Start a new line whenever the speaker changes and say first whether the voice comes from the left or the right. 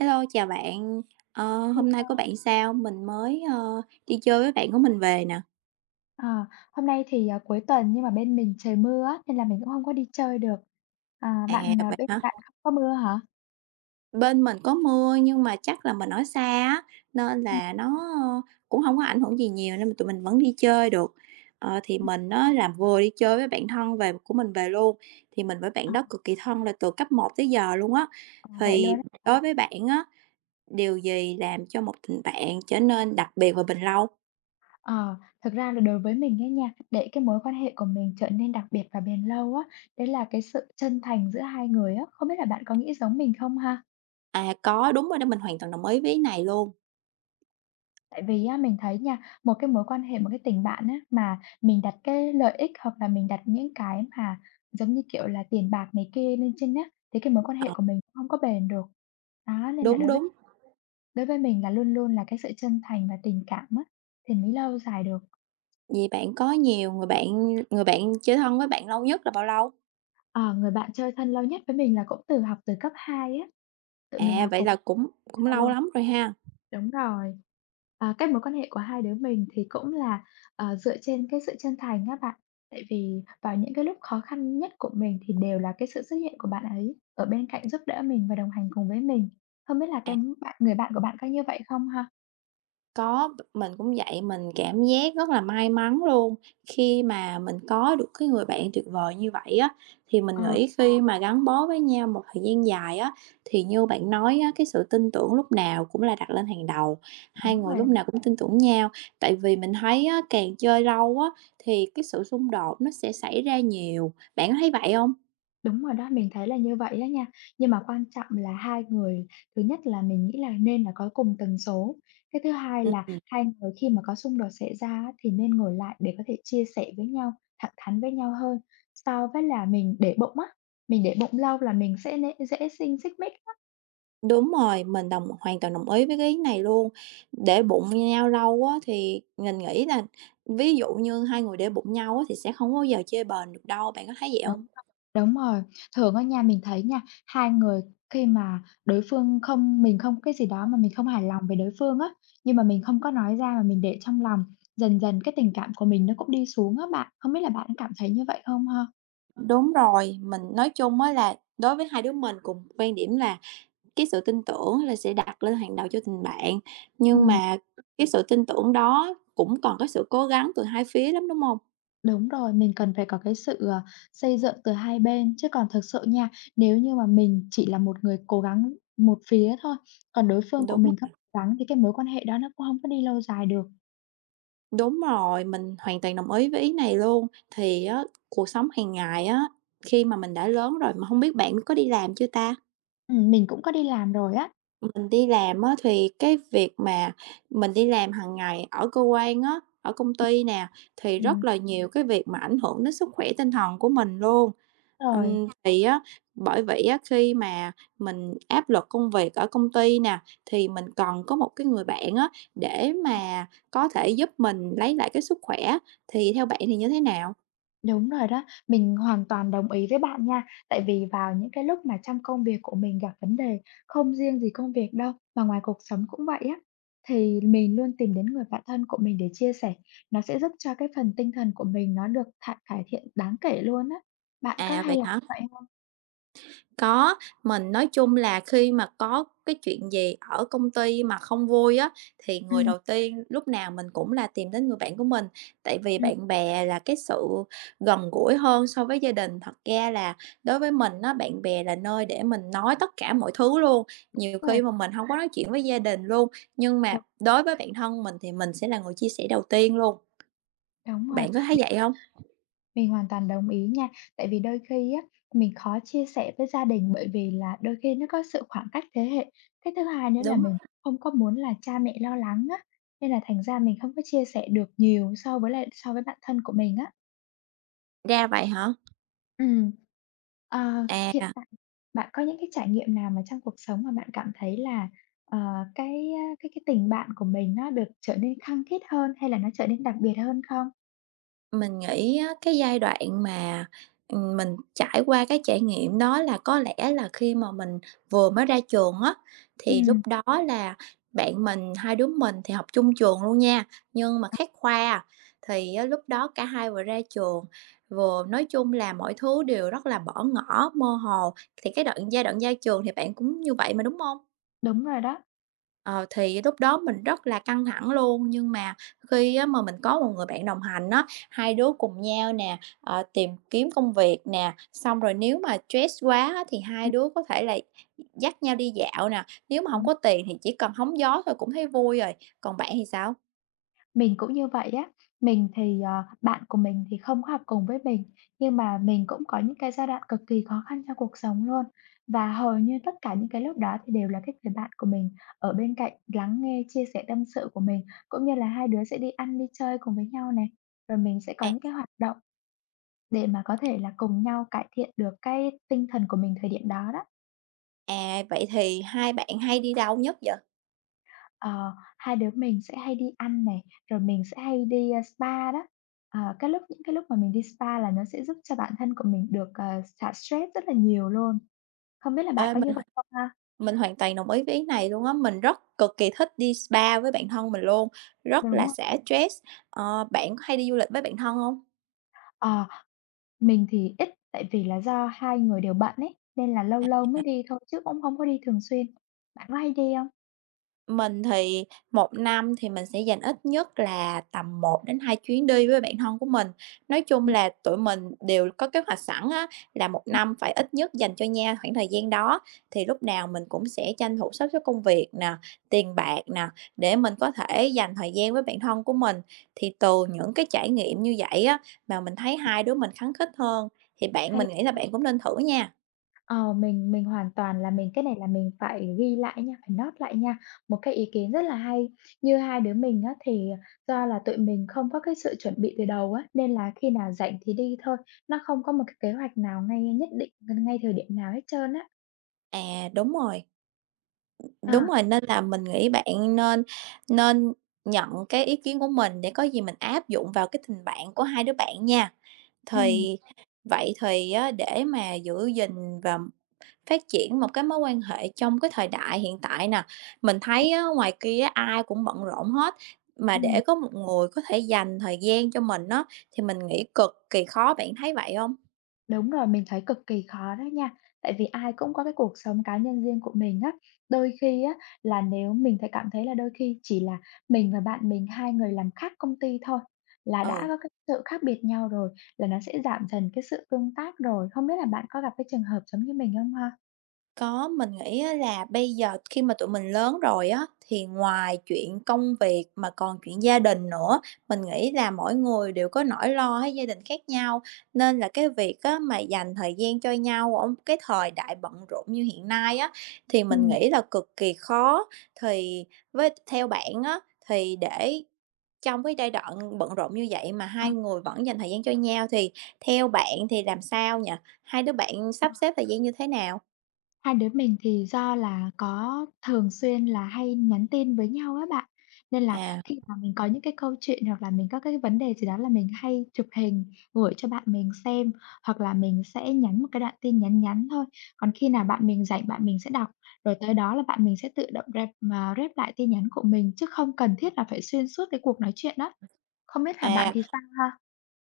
right: Hello, chào bạn. Hôm nay
left: Hello.
right: của bạn sao? Mình mới, đi chơi với bạn của mình về nè.
left: Ờ, hôm nay thì cuối tuần nhưng mà bên mình trời mưa á, nên là mình cũng không có đi chơi được. À,
right: À,
left: bạn
right: vậy
left: bên
right: hả?
left: bạn không có mưa hả?
right: Bên mình có mưa nhưng mà chắc là mình ở xa á, nên
left: Ừm,
right: là nó ờ, cũng không có ảnh hưởng gì nhiều nên mà tụi mình vẫn đi chơi được. Thì
left: ừm.
right: mình nó làm vừa đi chơi với bạn thân về của mình về luôn, thì mình với
left: Ờ,
right: bạn đó cực kỳ thân là từ cấp một tới giờ luôn á.
left: ờ, vậy luôn á.
right: Thì đối với bạn á, điều gì làm cho một tình bạn trở nên đặc biệt và bền lâu?
left: Ờ, thực ra là đối với mình ấy nha, để cái mối quan hệ của mình trở nên đặc biệt và bền lâu á, đấy là cái sự chân thành giữa hai người á, không biết là bạn có nghĩ giống mình không ha?
right: À, có, đúng rồi đó, mình hoàn toàn đồng ý với cái này luôn.
left: Tại vì á, mình thấy nha, một cái mối quan hệ, một cái tình bạn á, mà mình đặt cái lợi ích hoặc là mình đặt những cái mà giống như, kiểu là, tiền bạc này kia lên trên á, thì cái mối quan hệ
right: Ờ,
left: của mình cũng không có bền được. Đó, nên là
right: đúng,
left: đối với
right: đúng.
left: đối với mình là luôn luôn là cái sự chân thành và tình cảm á, thì mới lâu dài được.
right: Vậy bạn có nhiều người bạn chơi thân với bạn lâu nhất là bao lâu?
left: Ờ, người bạn chơi thân lâu nhất với mình là cũng từ học từ cấp 2 á, tụi mình
right: À,
left: học
right: vậy
left: cùng
right: là cũng cũng
left: 2
right: lâu
left: luôn.
right: lắm rồi ha.
left: Đúng rồi. À, cái mối quan hệ của hai đứa mình thì cũng là dựa trên cái sự chân thành á bạn. Tại vì vào những cái lúc khó khăn nhất của mình thì đều là cái sự xuất hiện của bạn ấy ở bên cạnh giúp đỡ mình và đồng hành cùng với mình. Không biết là cái bạn người bạn của bạn có như vậy không ha?
right: Có, mình cũng vậy, mình cảm giác rất là may mắn luôn, khi mà mình có được cái người bạn tuyệt vời như vậy á. Thì mình
left: Ờ,
right: nghĩ khi mà gắn bó với nhau một thời gian dài á, thì như bạn nói á, cái sự tin tưởng lúc nào cũng là đặt lên hàng đầu, hai
left: đúng
right: người
left: rồi
right: lúc
left: đó.
right: nào cũng tin tưởng nhau. Tại vì mình thấy á, càng chơi lâu á, thì cái sự xung đột nó sẽ xảy ra nhiều, bạn có thấy vậy không?
left: Đúng rồi đó, mình thấy là như vậy đó nha. Nhưng mà quan trọng là hai người thứ nhất là mình nghĩ là nên là có cùng tần số, cái thứ hai là
right: Ừm,
left: hai người khi mà có xung đột xảy ra á, thì nên ngồi lại để có thể chia sẻ với nhau, thẳng thắn với nhau hơn, so với là mình để bụng á, mình để bụng lâu là mình sẽ dễ sinh xích mích.
right: đúng rồi, mình hoàn toàn đồng ý với cái ý này luôn. Để bụng nhau lâu á thì mình nghĩ là ví dụ như hai người để bụng nhau á thì sẽ không bao giờ chơi bền được đâu, bạn có thấy vậy
left: Đúng
right: hông?
left: rồi, đúng rồi. Thường á nha, mình thấy nha, hai người khi mà đối phương không mình không cái gì đó mà mình không hài lòng về đối phương á, nhưng mà mình không có nói ra mà mình để trong lòng, dần dần cái tình cảm của mình nó cũng đi xuống á bạn. Không biết là bạn cảm thấy như vậy không ha?
right: Đúng rồi, mình nói chung á là đối với hai đứa mình cùng quan điểm là cái sự tin tưởng là sẽ đặt lên hàng đầu cho tình bạn, nhưng
left: Ừm,
right: mà cái sự tin tưởng đó cũng cần cái sự cố gắng từ hai phía lắm, đúng hông?
left: đúng rồi, mình cần phải có cái sự xây dựng từ hai bên, chứ còn thực sự nha, nếu như mà mình chỉ là một người cố gắng một phía thôi, còn đối phương của
right: Đúng.
left: mình không cố gắng thì cái mối quan hệ đó nó cũng không có đi lâu dài được.
right: Đúng rồi, mình hoàn toàn đồng ý với ý này luôn. Thì á, cuộc sống hàng ngày á, khi mà mình đã lớn rồi, mà không biết bạn có đi làm chưa ta?
left: Mình cũng có đi làm rồi á.
right: Mình đi làm á, thì cái việc mà mình đi làm hàng ngày ở cơ quan á, ở công ty nè, thì
left: Ừm,
right: rất là nhiều cái việc mà ảnh hưởng đến sức khỏe tinh thần của mình luôn.
left: rồi.
right: Thì á, bởi vậy á, khi mà mình áp lực công việc ở công ty nè, thì mình cần có một cái người bạn á, để mà có thể giúp mình lấy lại cái sức khỏe, thì theo bạn thì như thế nào?
left: Đúng rồi đó, mình hoàn toàn đồng ý với bạn nha. Tại vì vào những cái lúc mà trong công việc của mình gặp vấn đề, không riêng gì công việc đâu, mà ngoài cuộc sống cũng vậy á, thì mình luôn tìm đến người bạn thân của mình để chia sẻ. Nó sẽ giúp cho cái phần tinh thần của mình nó được cải thiện đáng kể luôn á. Bạn có
right: À,
left: hay
right: vậy
left: làm
right: hả?
left: vậy hông?
right: Có, mình nói chung là khi mà có cái chuyện gì ở công ty mà không vui á, thì người
left: Ừm,
right: đầu tiên lúc nào mình cũng là tìm đến người bạn của mình, tại vì
left: ừm,
right: bạn bè là cái sự gần gũi hơn so với gia đình. Thật ra là đối với mình á, bạn bè là nơi để mình nói tất cả mọi thứ luôn, nhiều
left: rồi,
right: khi mà mình không có nói chuyện với gia đình luôn, nhưng mà
left: đúng,
right: đối với bạn thân mình thì mình sẽ là người chia sẻ đầu tiên luôn.
left: đúng rồi.
right: Bạn có thấy vậy không?
left: Mình hoàn toàn đồng ý nha. Tại vì đôi khi á, mình khó chia sẻ với gia đình bởi vì là đôi khi nó có sự khoảng cách thế hệ. Cái thứ hai nữa là
right: Đúng,
left: mình cũng không có muốn là cha mẹ lo lắng á, nên là thành ra mình không có chia sẻ được nhiều so với bạn thân của mình á.
right: ra vậy hả?
left: Ừ. Ờ,
right: À.
left: hiện tại bạn có những cái trải nghiệm nào mà trong cuộc sống mà bạn cảm thấy là, ờ, cái, cái tình bạn của mình nó được trở nên khăng khít hơn hay là nó trở nên đặc biệt hơn không?
right: Mình nghĩ á, cái giai đoạn mà, mình trải qua cái trải nghiệm đó là có lẽ là khi mà mình vừa mới ra trường á,
left: Ừ,
right: thì lúc đó là bạn mình hai đứa mình thì học chung trường luôn nha, nhưng mà khác khoa. Thì á, lúc đó cả hai vừa ra trường, vừa nói chung là mọi thứ đều rất là bỏ ngỏ mơ hồ, thì cái giai đoạn ra trường thì bạn cũng như vậy mà, đúng không?
left: đúng rồi đó.
right: Ờ, thì lúc đó mình rất là căng thẳng luôn, nhưng mà khi á mà mình có một người bạn đồng hành á, hai đứa cùng nhau nè, tìm kiếm công việc nè, xong rồi nếu mà stress quá á thì
left: Ừm,
right: hai đứa có thể là dắt nhau đi dạo nè, nếu mà không
left: đúng.
right: có tiền thì chỉ cần hóng gió thôi cũng thấy vui rồi. Còn bạn thì sao?
left: Mình cũng như vậy á. Mình thì, bạn của mình thì không có học cùng với mình, nhưng mà mình cũng có những cái giai đoạn cực kỳ khó khăn trong cuộc sống luôn. Và hầu như tất cả những cái lúc đó thì đều là cái người bạn của mình ở bên cạnh lắng nghe, chia sẻ tâm sự của mình, cũng như là hai đứa sẽ đi ăn, đi chơi cùng với nhau này. Rồi mình sẽ có
right: À,
left: những cái hoạt động để mà có thể là cùng nhau cải thiện được cái tinh thần của mình thời điểm đó đó.
right: à, vậy thì hai bạn hay đi đâu nhất vậy?
left: Ờ, hai đứa mình sẽ hay đi ăn này, rồi mình sẽ hay đi spa đó. Cái lúc những cái lúc mà mình đi spa là nó sẽ giúp cho bản thân của mình được xả stress rất là nhiều luôn. Không biết là bạn
right: Ê,
left: có như
right: mình
left: vậy không ha?
right: mình hoàn toàn đồng ý với ý này luôn á, mình rất cực kỳ thích đi spa với bạn thân mình luôn, rất
left: Đúng
right: là
left: rồi.
right: xả stress. Ờ, bạn có hay đi du lịch với bạn thân không?
left: Ờ, mình thì ít, tại vì là do hai người đều bận ấy, nên là lâu lâu mới đi thôi chứ cũng không có đi thường xuyên. Bạn có hay đi không?
right: Mình thì một năm thì mình sẽ dành ít nhất là tầm một đến hai chuyến đi với bạn thân của mình. Nói chung
left: Ừm,
right: là tụi mình đều có kế hoạch sẵn á, là một
left: ừm,
right: năm phải ít nhất dành cho nhau khoảng thời gian đó, thì lúc nào mình cũng sẽ tranh thủ sắp xếp công việc nè, tiền bạc nè, để mình có thể dành thời gian với bạn thân của mình. Thì từ những cái trải nghiệm như vậy á, mà mình thấy hai đứa mình khăng khít hơn, thì bạn
left: hay.
right: mình nghĩ là bạn cũng nên thử nha.
left: Mình hoàn toàn là mình cái này là mình phải ghi lại nha, phải note lại nha. Một cái ý kiến rất là hay, như hai đứa mình á, thì do là tụi mình không có cái sự chuẩn bị từ đầu á, nên là khi nào rảnh thì đi thôi, nó không có một cái kế hoạch nào ngay nhất định, ngay thời điểm nào hết trơn á.
right: À, đúng rồi.
left: Ờ,
right: Đúng rồi, nên là mình nghĩ bạn nên nên nhận cái ý kiến của mình để có gì mình áp dụng vào cái tình bạn của hai đứa bạn nha.
left: ừ
right: Thì vậy thì á, để mà giữ gìn và phát triển một cái mối quan hệ trong cái thời đại hiện tại nè, mình thấy á, ngoài kia ai cũng bận rộn hết, mà
left: ừm.
right: để có một người có thể dành thời gian cho mình á, thì mình nghĩ cực kỳ khó, bạn thấy vậy không?
left: Đúng rồi, mình thấy cực kỳ khó đó nha. Tại vì ai cũng có cái cuộc sống cá nhân riêng của mình á. Đôi khi á, là nếu mình thấy cảm thấy là đôi khi chỉ là mình và bạn mình hai người làm khác công ty thôi, là đã
right: Ừ.
left: có cái sự khác biệt nhau rồi, là nó sẽ giảm dần cái sự tương tác rồi. Không biết là bạn có gặp cái trường hợp giống như mình không ha?
right: Có, mình nghĩ á là bây giờ khi mà tụi mình lớn rồi á, thì ngoài chuyện công việc mà còn chuyện gia đình nữa, mình nghĩ là mỗi người đều có nỗi lo với gia đình khác nhau, nên là cái việc á mà dành thời gian cho nhau ở cái thời đại bận rộn như hiện nay á, thì mình
left: Ừm.
right: nghĩ là cực kỳ khó. Thì với theo bạn á, thì để trong cái giai đoạn bận rộn như vậy mà hai người vẫn dành thời gian cho nhau thì theo bạn thì làm sao nhỉ? Hai đứa bạn sắp xếp thời gian như thế nào?
left: Hai đứa mình thì do là có thường xuyên là hay nhắn tin với nhau á bạn, nên là
right: À.
left: khi mà mình có những cái câu chuyện hoặc là mình có cái vấn đề gì đó là mình hay chụp hình gửi cho bạn mình xem, hoặc là mình sẽ nhắn một cái đoạn tin nhắn nhắn thôi. Còn khi nào bạn mình rảnh bạn mình sẽ đọc, rồi tới đó là bạn mình sẽ tự động rep lại tin nhắn của mình chứ không cần thiết là phải xuyên suốt cái cuộc nói chuyện đó. Không biết là bạn
right: À,
left: thì sao ha?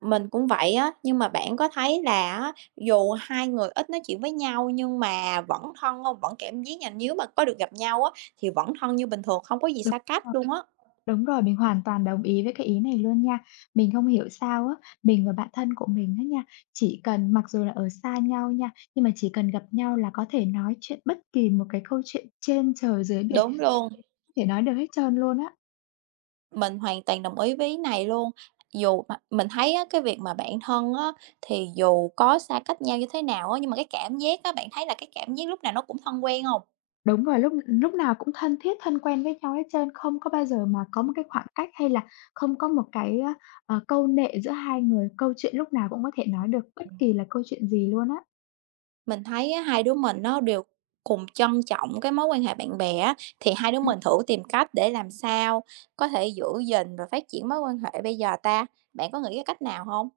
right: mình cũng vậy á, nhưng mà bạn có thấy là á, dù hai người ít nói chuyện với nhau nhưng mà vẫn thân không? Vẫn cảm giác là nếu mà có được gặp nhau á, thì vẫn thân như bình thường, không có gì
left: Đúng
right: xa cách
left: rồi.
right: luôn á.
left: Đúng rồi, mình hoàn toàn đồng ý với cái ý này luôn nha. Mình không hiểu sao á, mình và bạn thân của mình á nha, chỉ cần mặc dù là ở xa nhau nha, nhưng mà chỉ cần gặp nhau là có thể nói chuyện bất kỳ một cái câu chuyện trên trời dưới biển,
right: Đúng
left: chuyện
right: luôn,
left: gì cũng có thể nói được hết trơn luôn á.
right: mình hoàn toàn đồng ý với ý này luôn. Dù mà mình thấy á, cái việc mà bạn thân á, thì dù có xa cách nhau như thế nào á, nhưng mà cái cảm giác á, bạn thấy là cái cảm giác lúc nào nó cũng thân quen không?
left: Đúng rồi, lúc lúc nào cũng thân thiết, thân quen với nhau hết trơn, không có bao giờ mà có một cái khoảng cách hay là không có một cái câu nệ giữa hai người, câu chuyện lúc nào cũng có thể nói được bất kỳ là câu chuyện gì luôn á.
right: Mình thấy á, hai đứa mình nó đều cùng trân trọng cái mối quan hệ bạn bè á, thì hai đứa mình thử tìm cách để làm sao có thể giữ gìn và phát triển mối quan hệ bây giờ ta? Bạn có nghĩ cái cách nào không?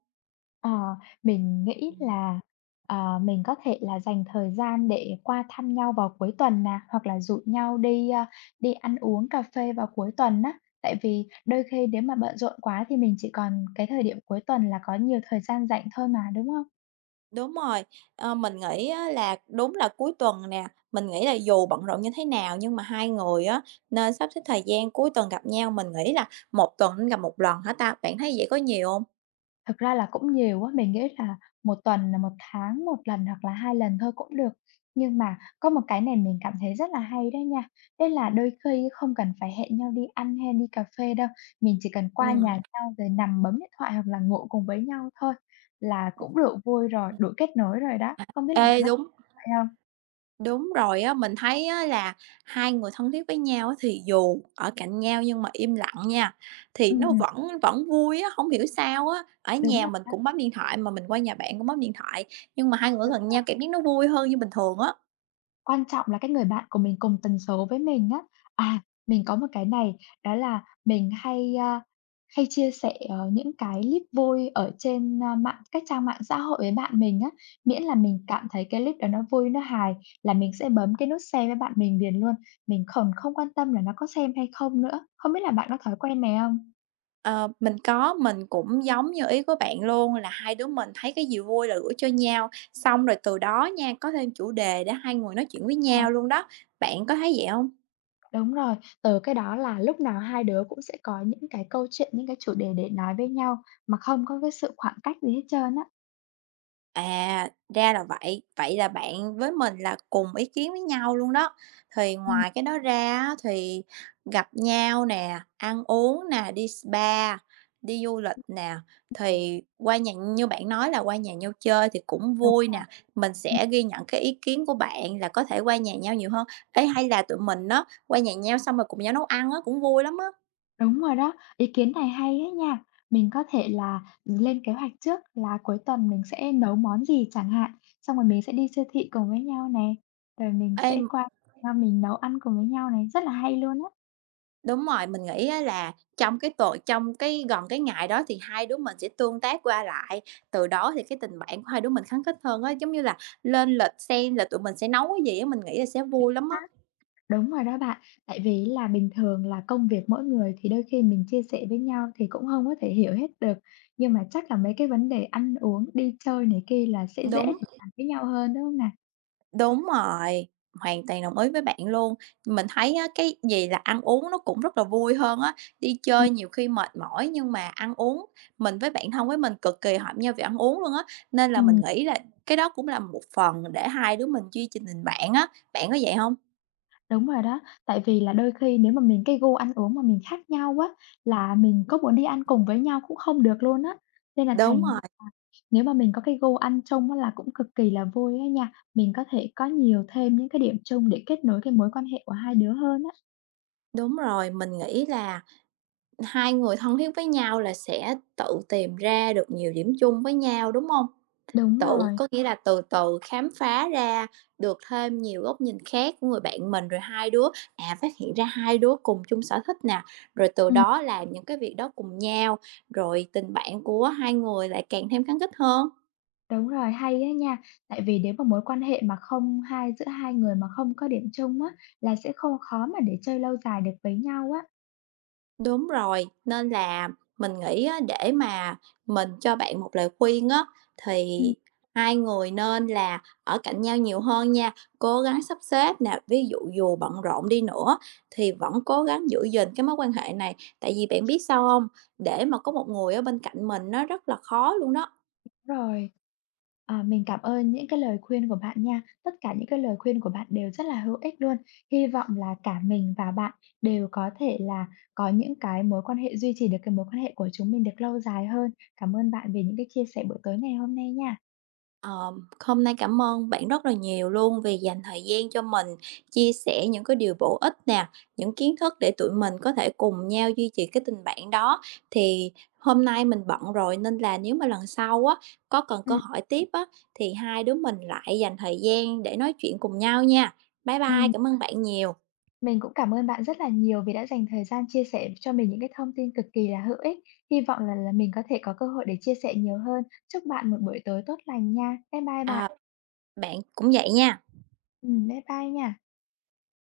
left: Ờ, mình nghĩ là mình có thể là dành thời gian để qua thăm nhau vào cuối tuần nè, hoặc là rủ nhau đi đi ăn uống cà phê vào cuối tuần á. Tại vì đôi khi nếu mà bận rộn quá thì mình chỉ còn cái thời điểm cuối tuần là có nhiều thời gian rảnh thôi mà, đúng không?
right: Đúng rồi, mình nghĩ á là đúng là cuối tuần nè, mình nghĩ là dù bận rộn như thế nào nhưng mà hai người á, nên sắp xếp thời gian cuối tuần gặp nhau. Mình nghĩ là một tuần nên gặp một lần hả ta? Bạn thấy vậy có nhiều không?
left: Thực ra là cũng nhiều á, mình nghĩ là một tuần là một tháng một lần hoặc là 2 lần thôi cũng được. Nhưng mà có một cái này mình cảm thấy rất là hay đó nha, đấy là đôi khi không cần phải hẹn nhau đi ăn hay đi cà phê đâu, mình chỉ cần qua
right: Ừm.
left: nhà nhau rồi nằm bấm điện thoại hoặc là ngủ cùng với nhau thôi là cũng đủ vui rồi, đủ kết nối rồi đó. Không biết là bạn
right: Ê,
left: có thấy
right: đúng.
left: vậy không?
right: Đúng rồi á, mình thấy á là hai người thân thiết với nhau á thì dù ở cạnh nhau nhưng mà im lặng nha, thì nó
left: Ừm,
right: vẫn vẫn vui á, không hiểu sao á. Ở
left: đúng
right: nhà
left: rồi
right: mình
left: đó.
right: cũng bấm điện thoại mà mình qua nhà bạn cũng bấm điện thoại, nhưng mà hai người
left: Ừ.
right: gần nhau cảm giác nó vui hơn như bình thường á.
left: Quan trọng là cái người bạn của mình cùng tần số với mình á. À, mình có một cái này, đó là mình hay chia sẻ những cái clip vui ở trên, a, mạng các trang mạng xã hội với bạn mình á, miễn là mình cảm thấy cái clip đó nó vui, nó hài là mình sẽ bấm cái nút share với bạn mình liền luôn. Mình còn không quan tâm là nó có xem hay không nữa. Không biết là bạn có thói quen này không?
right: Ờ, mình có. Mình cũng giống như ý của bạn luôn là hai đứa mình thấy cái gì vui là gửi cho nhau, xong rồi từ đó nha, có thêm chủ đề để hai người nói chuyện với
left: Ờ.
right: nhau luôn đó. Bạn có thấy vậy không?
left: Đúng rồi, từ cái đó là lúc nào hai đứa cũng sẽ có những cái câu chuyện, những cái chủ đề để nói với nhau mà không có cái sự khoảng cách gì hết trơn á.
right: À, ra là vậy. Vậy là bạn với mình là cùng ý kiến với nhau luôn đó. Thì
left: Ừm.
right: ngoài cái đó ra á, thì gặp nhau nè, ăn uống nè, đi spa, đi du lịch nè, thì qua nhà như bạn nói là qua nhà nhau chơi thì cũng
left: Đúng
right: vui
left: rồi.
right: nè. Mình
left: Ừm,
right: sẽ ghi nhận cái ý kiến của bạn là có thể qua nhà nhau nhiều hơn. Ê, hay là tụi mình đó qua nhà nhau xong rồi cùng nhau nấu ăn á, cũng vui lắm á.
left: đúng rồi đó. Ý kiến này hay ấy nha. Mình có thể là lên kế hoạch trước là cuối tuần mình sẽ nấu món gì chẳng hạn, xong rồi mình sẽ đi siêu thị cùng với nhau này rồi mình
right: Ê,
left: sẽ qua nhau mình nấu ăn cùng với nhau này, rất là hay luôn á.
right: đúng rồi, mình nghĩ á là trong cái gần cái ngày đó thì hai đứa mình sẽ tương tác qua lại, từ đó thì cái tình bạn của hai đứa mình khắng khít hơn á. Giống như là lên lịch xem là tụi mình sẽ nấu cái gì á, mình nghĩ là sẽ vui lắm
left: Hả?
right: á.
left: Đúng rồi đó bạn. Tại vì là bình thường là công việc mỗi người thì đôi khi mình chia sẻ với nhau thì cũng không có thể hiểu hết được, nhưng mà chắc là mấy cái vấn đề ăn uống, đi chơi này kia là sẽ dễ
right: Đúng,
left: để bàn với nhau hơn, đúng không nè?
right: đúng rồi, hoàn toàn đồng ý với bạn luôn. Mình thấy á, cái gì là ăn uống nó cũng rất là vui hơn á. Đi
left: Ừm.
right: chơi nhiều khi mệt mỏi nhưng mà ăn uống, mình với bạn thân với mình cực kỳ hợp nhau về ăn uống luôn á. Nên là mình
left: Ừm.
right: nghĩ là cái đó cũng là một phần để hai đứa mình duy trì tình bạn á. Bạn có vậy không?
left: Đúng rồi đó, tại vì là đôi khi nếu mà mình cái gu ăn uống mà mình khác nhau á, là mình có muốn đi ăn cùng với nhau cũng không được luôn á. Nên là
right: Đúng
left: thành ra
right: rồi,
left: nếu mà mình có cái gu ăn chung á là cũng cực kỳ là vui á nha, mình có thể có nhiều thêm những cái điểm chung để kết nối cái mối quan hệ của hai đứa hơn á.
right: đúng rồi, mình nghĩ là hai người thân thiết với nhau là sẽ tự tìm ra được nhiều điểm chung với nhau, đúng hông?
left: Đúng
right: Tự
left: rồi,
right: có nghĩa là từ từ khám phá ra được thêm nhiều góc nhìn khác của người bạn mình, rồi hai đứa, phát hiện ra hai đứa cùng chung sở thích nè, rồi từ
left: ừm,
right: đó làm những cái việc đó cùng nhau, rồi tình bạn của hai người lại càng thêm gắn kết hơn.
left: đúng rồi, hay á nha, tại vì nếu mà mối quan hệ mà không hai giữa hai người mà không có điểm chung á, là sẽ không khó mà để chơi lâu dài được với nhau á.
right: Đúng rồi, nên là mình nghĩ á, để mà mình cho bạn một lời khuyên á, thì hai người nên là ở cạnh nhau nhiều hơn nha, cố gắng sắp xếp nè, ví dụ dù bận rộn đi nữa thì vẫn cố gắng giữ gìn cái mối quan hệ này, tại vì bạn biết sao không? Để mà có một người ở bên cạnh mình nó rất là khó luôn đó.
left: Đúng rồi. À, mình cảm ơn những cái lời khuyên của bạn nha. Tất cả những cái lời khuyên của bạn đều rất là hữu ích luôn. Hy vọng là cả mình và bạn đều có thể là có những cái mối quan hệ duy trì được cái mối quan hệ của chúng mình được lâu dài hơn. Cảm ơn bạn vì những cái chia sẻ buổi tối ngày hôm nay nha.
right: Hôm nay cảm ơn bạn rất là nhiều luôn vì dành thời gian cho mình, chia sẻ những cái điều bổ ích nè, những kiến thức để tụi mình có thể cùng nhau duy trì cái tình bạn đó. Thì hôm nay mình bận rồi nên là nếu mà lần sau á, có cần cơ
left: Ừm.
right: hội tiếp á, thì hai đứa mình lại dành thời gian để nói chuyện cùng nhau nha. Bye bye,
left: Ừm,
right: cảm ơn bạn nhiều.
left: mình cũng cảm ơn bạn rất là nhiều vì đã dành thời gian chia sẻ cho mình những cái thông tin cực kỳ là hữu ích. Hy vọng là mình có thể có cơ hội để chia sẻ nhiều hơn. Chúc bạn một buổi tối tốt lành nha. Bye bye bạn.
right: À, bạn cũng vậy nha.
left: Bye bye nha.